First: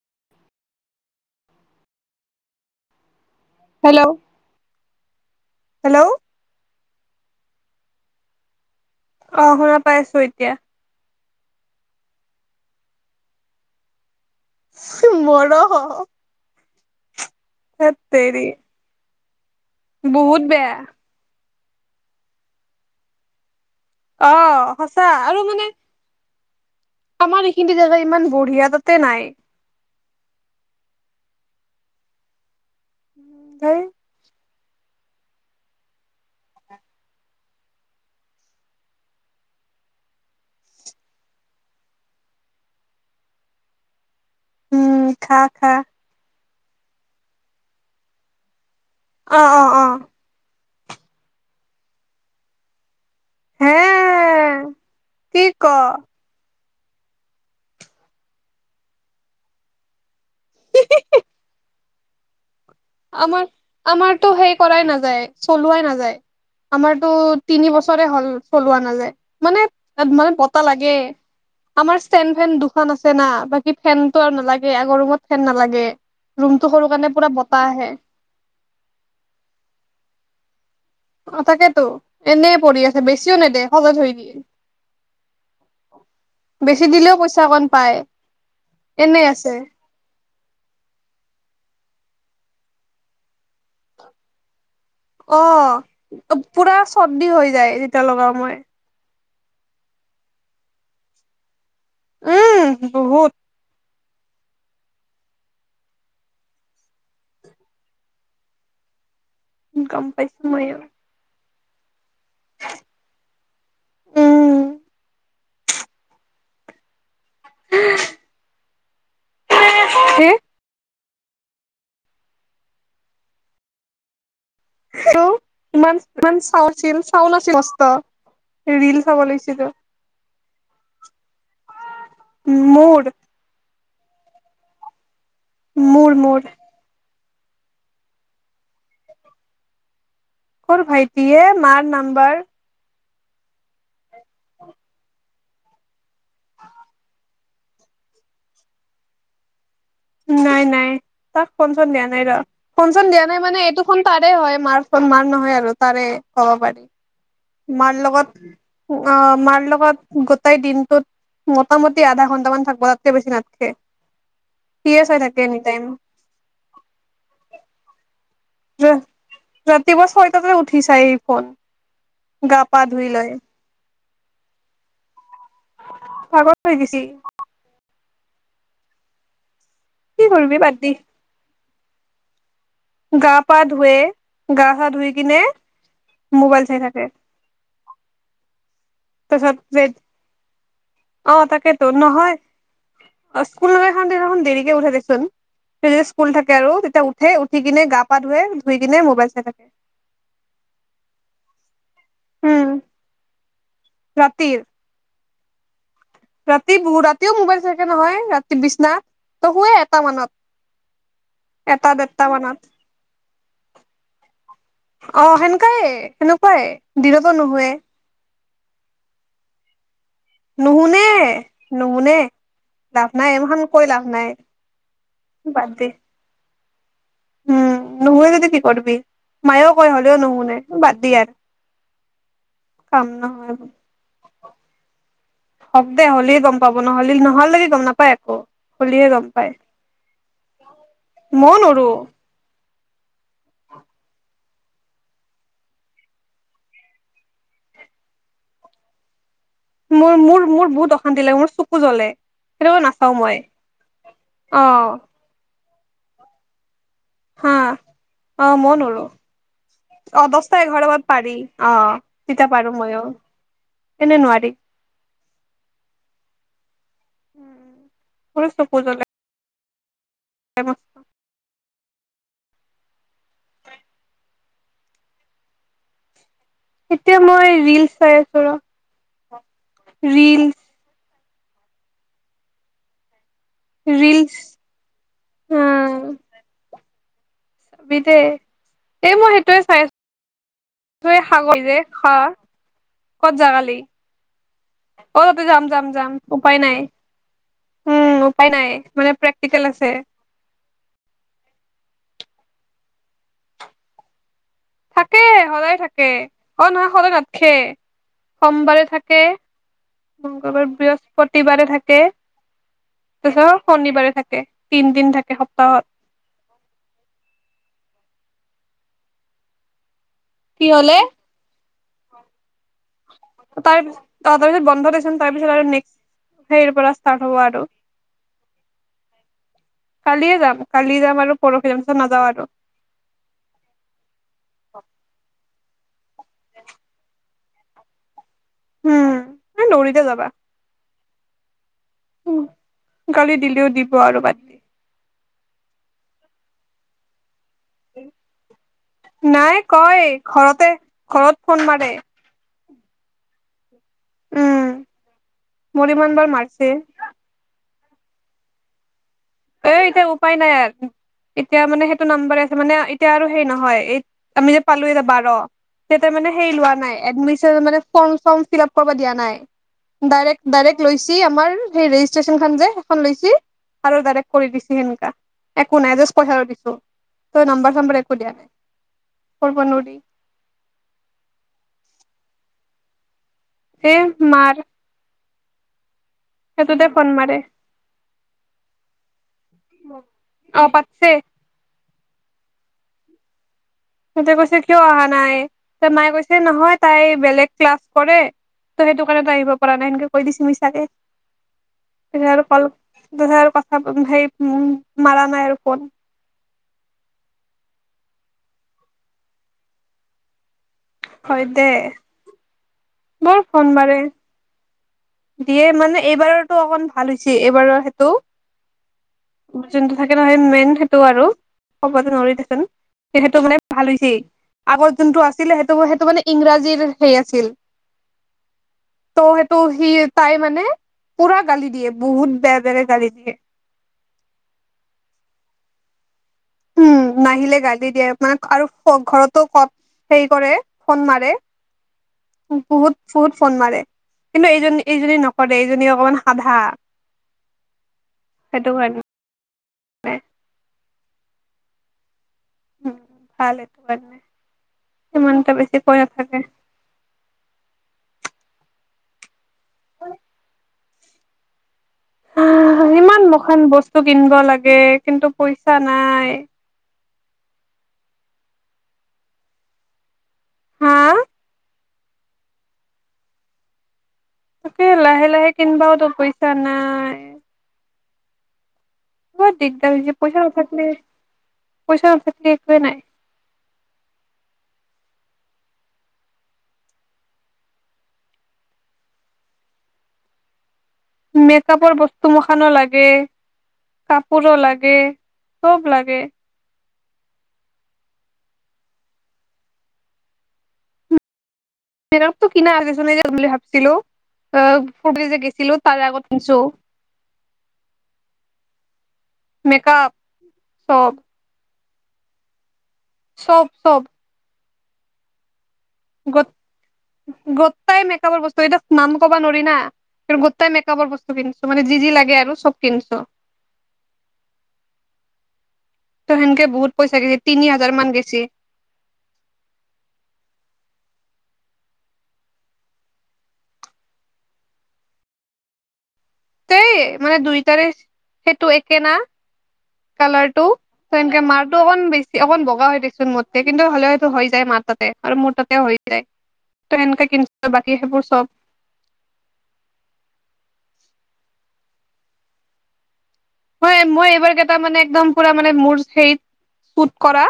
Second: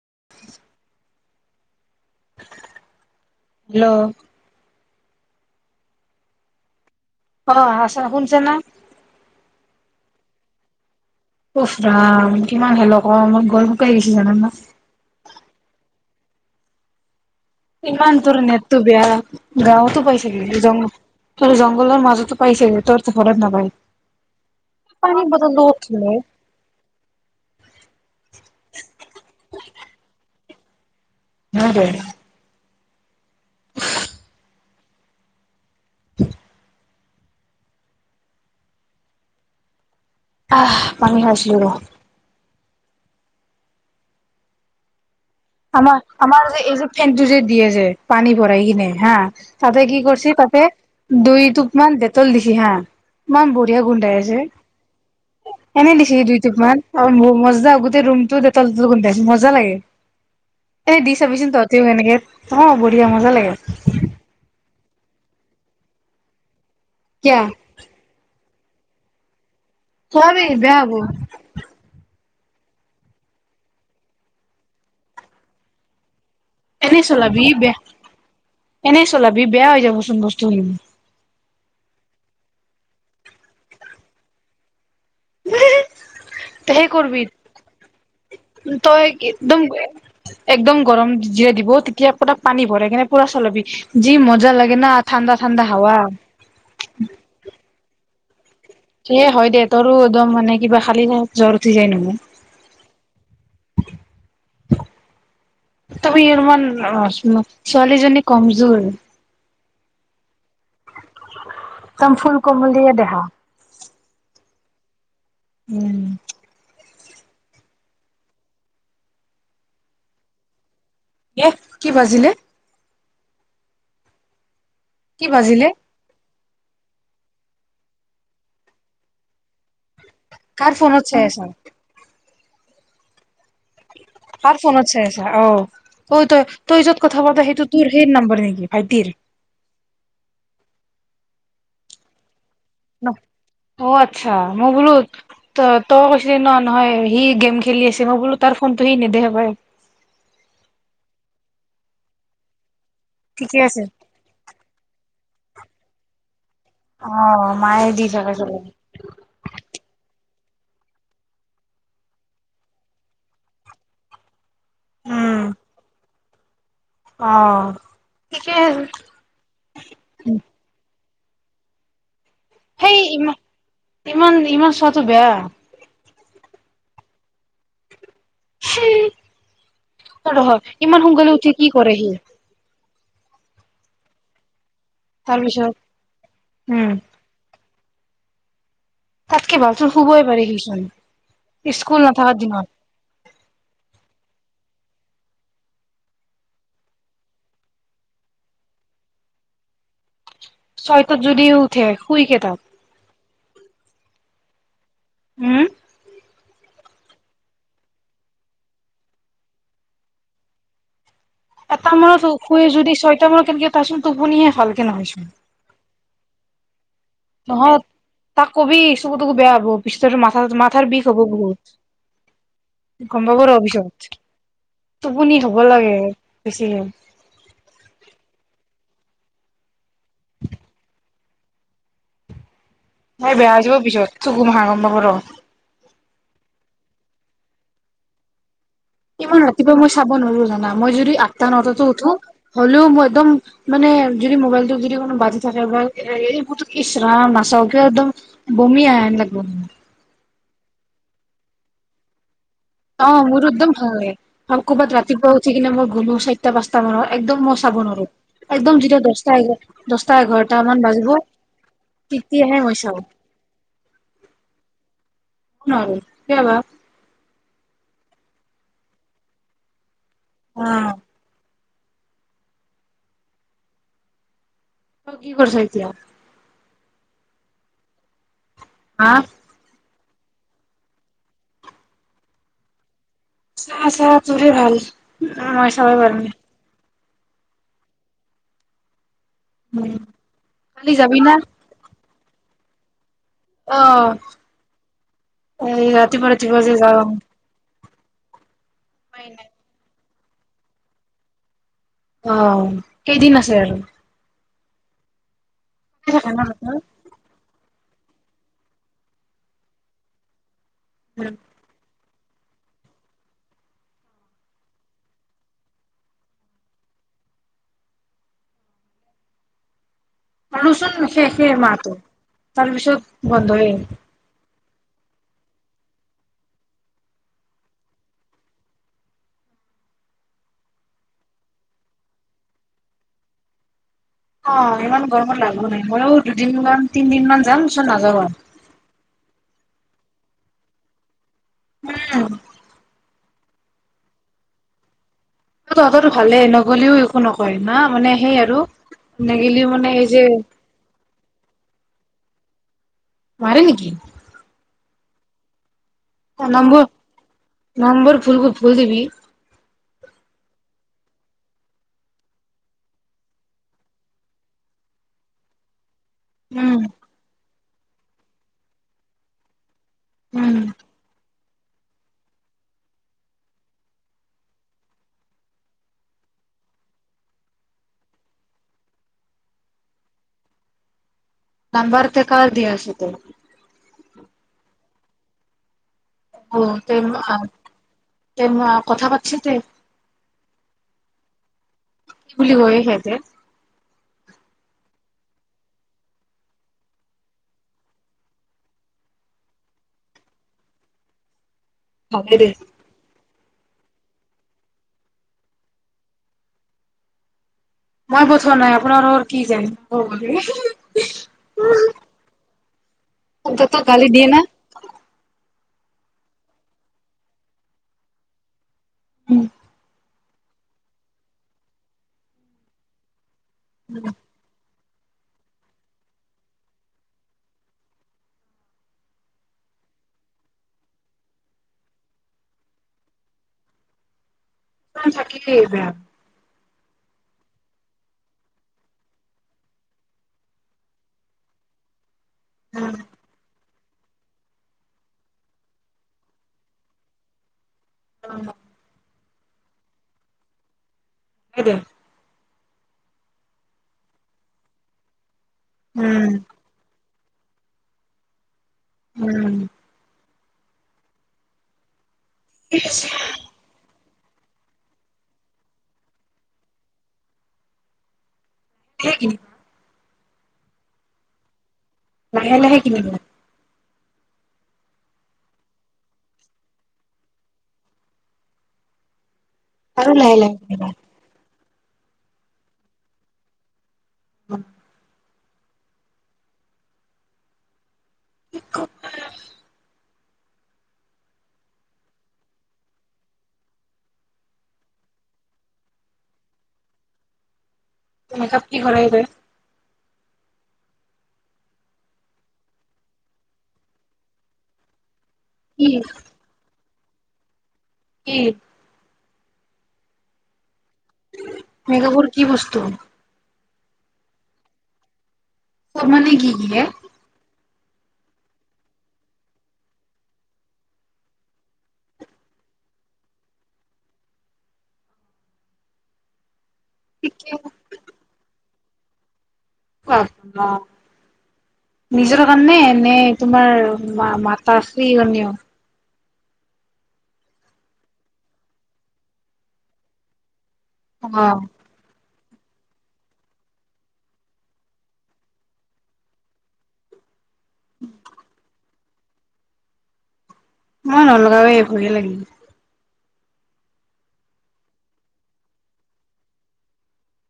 [unintelligible] [unintelligible] Hello. Hello, অ, সঁচা শুনছা না? অ, শুনা পাই আছো এতিয়া। উফ ৰাম কিমান হেল্লো কম মোৰ গল শুকে গেছি। [unintelligible] মৰহ। ইমান তেৰি তোৰ নেতটো বেয়া। গাঁওতো পাই বহুত চাগে বেয়া ৰিজং তোৰ জংগলৰ মাজতো পাইছে তোৰ ঘৰত নাপায় অ সঁচা পানী আৰু বটল টো মানে ক'ত থলে আমাৰ এইখিনি জেগা ইমান বঢ়িয়া তাতে নাই হয় দে হেই [inaudible] আহ পানী খাইছোঁ ৰ উম খা খা আমাৰ আমাৰ যি এই যে ফেন টো যে দিয়ে যে পানী ভৰাই কিনে হা অ অ অ তাতে কি কৰছি তাতে দুই টোপমান দেতল দেখি হা ইমান হে বঢ়িয়া গোন্ধাই কি ক আছে এনে দিচি দুই টোপমান অ মো মজা গোটেই ৰুমটো দেতল দেতল গোন্ধায় চে মজা লাগে এ দি চাবিচোন তত তেওঁ সেনেকে অ', বঢ়িয়া মজা আমাৰ লাগে। আমাৰতো সেই কৰাই নাযায়, চলোৱাই নাযায়। আমাৰতো কিয়া তিনি বছৰে হ'ল চলোৱা নাযায়। মানে-মানে চলাবি বতাহ বেয়া লাগে হ'ব আমাৰ ষ্টেণ্ড ফেন দুখন আছে না, বাকি ফেনতটো আৰু নালাগে আগৰ ৰুমত ফেন নালাগে। ৰুমটো সৰু এনে কাৰণে পুৰা চলাবি বতা বেয়া এনেই চলাবি বেয়া হৈ যাবচোন বস্তুখিনি। অ', তাকেতো এনেই পৰি আছে বেছিও নেদে স [unintelligible] তে বেছি সেই দিলেও কৰবি পইচা অকণ পায়, তই এনে আছে। একদম একদম গৰম যে দিব তেতিয়া পানী ভৰাই কিনে পুৰা চালবি, যি মজা লাগ অ', পুৰা চৰ্দি হৈ যায় যেতিয়া লগাও। মই এই হয় দে, তৰো একদম মানে কিবা খালিহে জ্বৰ উঠি যায় নহয় উম, বহুত। তুমি ইমান, [unintelligible] ছোৱালীজনী কমজোৰ। গম পাইছো ময়ো। [unintelligible] ফুল কমলিয়া দেহা। উম উম উ হ এহ, কি বাজিলে? কি [unintelligible] বাজিলে চা আছিল, চাউল আছিল বস্তাত, ৰীল চাব লৈছিলো। কাৰ ফোনত চাই আছা? মোৰ কাৰ ফোন আছে অ', মোৰ ঐ মোৰ তই, তই য'ত কাট কথ পতা সেইটো তোৰ সেই নম্বৰ নেকি ভাইটিৰ ক'ৰ ভাইটি এ, মাৰ নাম্বাৰ। অ আচ্ছা মই বোলো ত তই কৈছিলি ন নহয় সি গেম খেলি আছে মই বোলো তাৰ ফোনটো সি নেদেহে পাই নাই নাই, তাক ফোন-চোন দিয়া নাই ৰ ফন চন দিয়া নাই ঠিকে মানে আছে এইটোখন তাৰে হয় মাৰ মাৰ নহয় আৰু তাৰে ক'ব পাৰি অ মায়ে মাৰ দি লগত থাকে চাগে অ মাৰ লগত তাই দিনটোত মোটামুটি আধা ঘন্টামান থাকিব তাতকৈ বেছি নাথকে। সিয়ে চাই থাকে এনিটাইম। অহ। ৰাতি বছ হয়ত ত উঠি চাই ফন গা পা সেই ধুই লয় ইমান ইমান ইমান চটো বেয়া ভাগৰ হৈ গিছি হম। কি কৰিবি ৰহয় বাদ ইমান সোনকালে উঠি কি কৰে সি? গা-পা ধুৱে, গা থা ধুই কিনে তাৰপিছত মোবাইল চাই উম থাকে। তাতকে তাৰছত ভালচোন শুবই পাৰে সিচোন অ তাকে ধ স্কুল নাথাকা নহয় দিনত অ স্কুল দেৰি উ দেচোন স্কুল থাকে আৰু তেতিয়া উঠে উঠি কিনে গা পা ধুৱে ধুই কিনে মোবাইল চাই থাকে [inaudible] চয়টাত যদি উঠে শুই কেইটা? উম ৰাতিৰ উম। ৰাতি বহুত ৰাতিও মোবাইল চাকে নহয় ৰাতি বিছনা তো শুুৱে এটা মানত [inaudible] এটা মূৰত দেৰটা শু মানত শুই যদি ছয়টা মানত কেনেকে পাচোন টোপনিহে ভালকে অ নহয়চোন। সেনেকাই সেনেকুৱাই দিনত ত নুশুয়ে? নহয় তাক কবি চকু তকো বেয়া হব পিছত [unintelligible] মাথাৰ-মাথাৰ নুশুনে বিষ হ'ব বহুত, নুশুনে লাভ গম নাই পাব ৰ এইমাখান কৈ লাভ পিছত, নাই টোপনি হব বাদ দে লাগে। [unintelligible] উম, নুহুয়ে যদি কি কৰবি, মায়েওঁ কয় হ'লেও নুহুনে, বাদ দিয় আৰু। [unintelligible] বেয়া হৈ যাব পিছত। [unintelligible] হক দে, হলেই গম পাব, নহ'লে নহ [unintelligible] গম নাপায় আকৌ। ইমান ৰাতিপুৱা মই চাব নোৱাৰো জানা, মই যদি মইও আঠটা-নটাতো নৰো উঠো। হ'লেও, মই একদম মানে যদি মোবাইলটো যদি কোনো বাজি থাকে বা এ, এইবোৰতো ইচৰাম নাচাওকে একদম বমি আহে লাগিব। মোৰ-মোৰ-মোৰ বহুত অশান্তি লাগে, মোৰ চকু জ্বলে। সেইটো কাৰণে অ, নাচাও মই মোৰো একদম ভাল নালাগে, আৰু অ ক'বাত ৰাতিপুৱা উঠি কিনে মোৰ হব, চাইটা-পাঁচ [unintelligible] একদম হা মই চাব নোৱাৰো, অ মইও একদম যেতিয়া নৰো দহটা-দহটা, অ দহটা এঘাৰটা মান মানত বাজিব, পাৰি অ তেতিয়া তেতিয়াহে পাৰো মই চাওঁ, মইও এনে নোৱাৰি নোৱাৰো কিয়বা। মোৰো চকু জ্বলে। অ'। [unintelligible] কি কৰিছ এতিয়া? এতিয়া মই ৰিল চাই আছো ৰ'। হা। ৰীল। চা, চা, ৰিলচ তোৰে ভাল, অ মই চাব পাৰা নাই। [unintelligible] এই মই সেইটোৱে চাই উম আছো। কালি যাবি না [unintelligible] ক'ত যা কালি, অ অ', তে যাম, যাম, এই যাম, ৰাতিপুৱা উপায় ৰাতিপুৱা যে নাই। যাওঁ উম, উপায় নাই। মানে প্ৰেক্টিকেল আছে। অ', কেইদিন আছে আৰু? থাকে সদায় থাকে, অ', নহয় সদায় নাথাকে। সোমবাৰে থাকে, মংগলবাৰ বৃহস্পতিবাৰে, থাকে। তাৰপিছত শনিবাৰে থাকে, তিন দিন থাকে সপ্তাহত। কি হলে লুচোন শেষে মাত। [inaudible] তাৰপিছত বন্ধ হৈ। তাৰ অ তাৰপিছত বন্ধ দেখোন। তাৰ পিছত আৰু নেক্সট সেই পৰা ষ্টাৰ্ট হ'ব আৰু। কালিয়ে যাম কালি যাম আৰু পৰহি যাম পিছত নাযাওঁ আৰু। অ'! ইমান গৰমত লাভো নাই। মইও দুদিনমান, তিনদিন মান যাম, পিছত নাযাওঁ আৰু। উম! নৌৰিদে যাবা। উম'! সোনকালে দিলেও দিব আৰু বাদ তহঁতো ভালে নগ'লেও একো নকয়। না মানে সেই আৰু নাই নেগেলিও মানে কয়! এই যে ঘৰতে ঘৰত ফোন মাৰে। মাৰে নেকি? উম মোৰ ইমান বাৰ অ', মাৰিছে। নম্বৰ নম্বৰ ভুল, ভুল দিবি। এ, এতিয়া উপায় নাই আৰু এতিয়া মানে, সেইটো নাম্বাৰে আছে মানে, এতিয়া আৰু সেই নহয়। এই আমি যে পালোঁ এতিয়া বাৰ। সিঁহতে মানে হেৰি লোৱা উম নাই। এডমিশন মানে ফৰ্ম চৰ্ম ফিলাপ কৰিব দিয়া নাই। ডাইৰেক্ট, উম ডাইৰেক্ট লৈছি আমাৰ। সেই ৰেজিষ্ট্ৰেচনখন যে, সেইখন লৈছি আৰু ডাৰেক্ট কৰি দিছে। সেনেকা একো নাই জাষ্ট পইচাটো দিছোঁ। তই নাম্বাৰ, চাম্বাৰ একো দিয়া নাই, কৰিব নোৱাৰি। নাম্বাৰতো কাৰ দিয়া আছে তোৰ? এই, মাৰ। অ'! সেইটোতে ফোন মাৰে [unintelligible] কথা পাতিছোঁ দেই। অ পাতছে কি বুলি কৈ সিঁহতে? সিহঁতে কৈছে কিয় অহা নাই? ত' মায়ে কৈছে, নহয় তাই বেলেগ ক্লাছ কৰে। ত' সেইটো কাৰণে তাই আহিব পৰা নাই। সেনেকে কৈ দিছে মিছাঁকে।। ভালে দুহাৰ দে ক'ল দুহাৰ [unintelligible] সেই মোক মাৰা নাই আৰু ফোন। মই পঠোৱা নাই, আপোনালোকৰ কি যায়। হয় দে। বৰ ফোন [unintelligible] মাৰে গালি দিয়ে না? [unintelligible] দিয়ে মানে, এইবাৰটো অকমান ভাল হৈছে, এইবাৰৰ সেইটো। উম যোনটো থাক নহয়, মেইন সেইটো আৰু। ক'বটো নোৱাৰি দেছোন। [unintelligible] ভাল হৈছে। আগত যোনটো আছিলে সেইটো-সেইটো মানে, ইংৰাজীৰ হেই আছিল, ত' সেইটো সি, তাই মানে পুৰা গালি দিয়ে বহুত বেয়া বেয়াকে গালি দিয়ে। থাকিলেই বেয়া। উম, নাহিলে গালি দিয়ে মাক আৰু ঘৰতো কত হেৰি কৰে, ফোন মাৰে। উম বহুত ফোন-ফোন মাৰে। কিন্তু এইজনী-এইজনী নকৰে এইজনী অকমান সাধা। উম সেটো হয়। [unintelligible] এইটো। উম, ভাল এইটো [unintelligible] ইমান এইটো বেছিকৈ উম। নাথাকে। উম। ঐ। [inaudible] টো কিনিব লাগে, কিন্তু পইচা নাই। হে ই? হা। লাহে-লাহে কিনিব। তাকে লাহে-লাহে কিনবওতো পইচা নাই। বৰ দিগদাৰ আৰু হৈছে, লাহে পইচা লাহে নাথাকলি। কিনিবা। পইচা নাথাকলি একোই নাই। উম। কি কবা। মেকআপৰ বস্তু মখানো লাগে, কাপোৰো লাগে, সব লাগে। মেকআপ কি কৰা এ তই। মেকআপতো কিনা আগে [unintelligible] যাম বুলি ভাবছিলো আহ। [unintelligible] যে গৈছিলো কি তাৰ আগত কিনচো। কি? মেকাআপ। সব। মেকআপৰ কি বস্তু? চব - চব। চব মানে গো কি - কি য়ে? গোটাই মেকআপৰ বস্তু এই নাম কবা নোৱাৰি না কি, গোটাই মেকআপৰ বস্তু কিনিছো মানে যি যি লাগে আৰু চব কিনছো ত' সেনকে বহুত। পইচা গেছি তিনি হাজাৰ মান গেছি। [unintelligible] নিজৰ কাৰণে নে তোমাৰ মাতাস্ৰী কাৰণেও। তেই মানে দুইটাৰে সেইটো একে না, কালাৰটো। ত, অ এনেকে মাৰটো অকন বেছি। অকন বগা হৈ দেচোন মোতকে কিন্তু হ'লেওটো হৈ যায় মাৰ তাতে আৰু মোৰ তাতেও হৈ যায় ত' সেনেকে কিনচু বাকী সেইবোৰ চব মই নলগাও এই ভয়ে লাগে হয়, মই এইবাৰ কেইটা মানে একদম পুৰা মানে মোৰ হেৰিত চুট কৰা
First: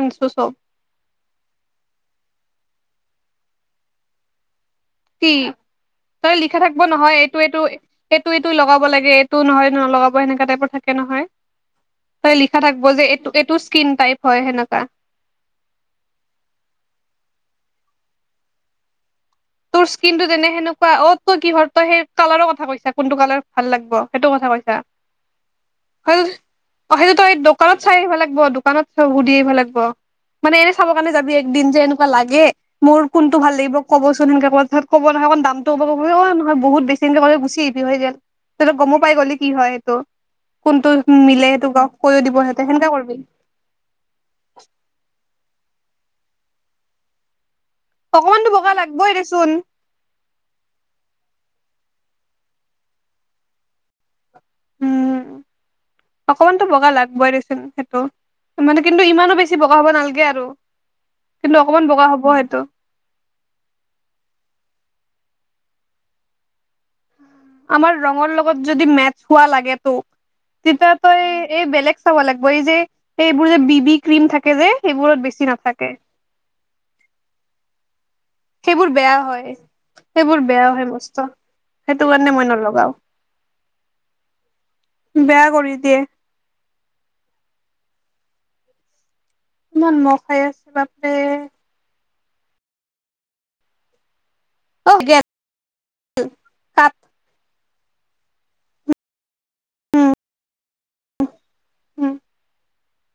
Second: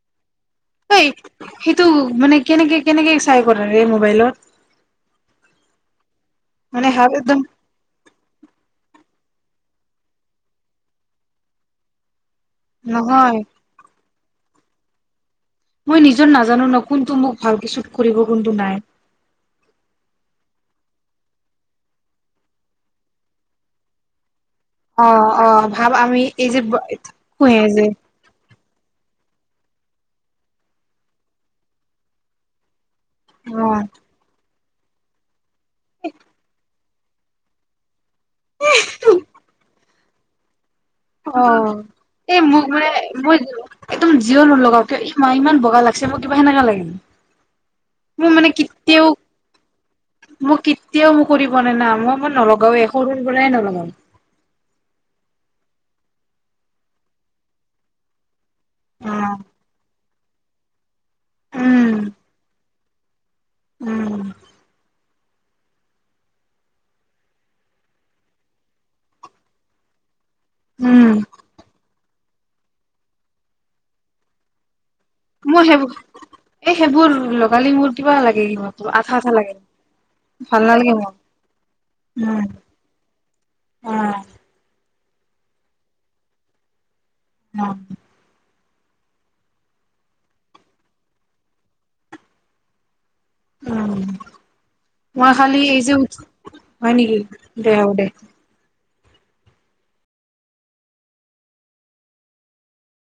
আনিছোঁ চব। অই, সেইটো মানে কেনেকে, কেনেকে চাই কৰে ৰে, মোবাইলত? কি? তই লিখা থাকিব মানে হাল নহয় এইটো, একদম এইটো, এইটো, এইটো লগাব লাগে এই তো নহয় নলগা, সেনেকা টাইপৰ থাকে নহয় তই লিখা থাকিব যে, এইটো, নহয় এইটো স্কিন টাইপ হয়, সেনেক [unintelligible] মই নিজৰ নাজানো ন, কোনটো মোক ভালকে ছুত কৰিব, কোনটো নাই। তোৰ স্কিনটো তেনে সেনেকুৱা অ', তই কিহৰ তই সেই কালাৰৰ কথা কৈছা, কোনটো কালাৰ ভাল লাগব সেইটো কথা কৈ অ', অ', ভাব আমি এই যে, সেইটো তই দোকানত চাই [unintelligible] আহিব লাগিব দোকানত চব সুধি আহিব লাগব, মানে এনে চাব কাৰণে যাবি একদিন যে এনেকুৱা লাগে মোৰ কোনটো ভাল অ লাগিব ক'বচো [unintelligible] [unintelligible] নহয় বহুত বেছি [unintelligible] গুচি আহিবি [unintelligible] গমো পাই গলি কি হয় সেইটো কোনটো মিলে সেইটো অ', গাঁওক কৈয়ো দিব এই সিহঁতে মোক সেনেকা মানে কৰিবি মই, একদম জিয়ে নলগাওঁ কিয় ই ইমান বগা লাগ [unintelligible] মোক কিবা সেনেকা লাগিল। মোৰ মানে অকমানতো বগা কেতিয়াওঁ, লাগবই দেচোন মোক কেতিয়াওঁ ম [unintelligible] না। ম-মই নলগাওঁ এ, সৰুৰ পৰাই নলগাওঁ। উম, অকমানতো বগা লাগবই দেচোন সেইটো। মানে কিন্তু, অ ইমানো বেছি বগা হ'ব নালগে আৰু [unintelligible] কিন্তু অকমান উম বগা হ'ব সেইটো। উম। আমাৰ ৰঙৰ লগত যদি মেচ হোৱা লাগে টো তেতিয়া উম তই এই বেলেগ চাব লাগব, এই যে এইবোৰ যে বি বি ক্ৰীম থাকে যে সেইবোৰত বেছি মোৰ নাথাকে সেইবোৰ, এই সেইবোৰ লগালে মোৰ কিবা লাগে কিবা সেইবোৰ আঠা বেয়া আঠা হয়, লাগে সেইবোৰ ভাল বেয়া হয়, নালাগে মোৰ মস্ত সেইটো কাৰণে উম মই নলগাও। অ বেয়া কৰি দিয়ে। অ'। ইমান মহ খাই আছে বাপৰে উম। অ গেল মই খালি এই যে, উঠ হয়, কাট নেকি? দে হ'ব দে উম।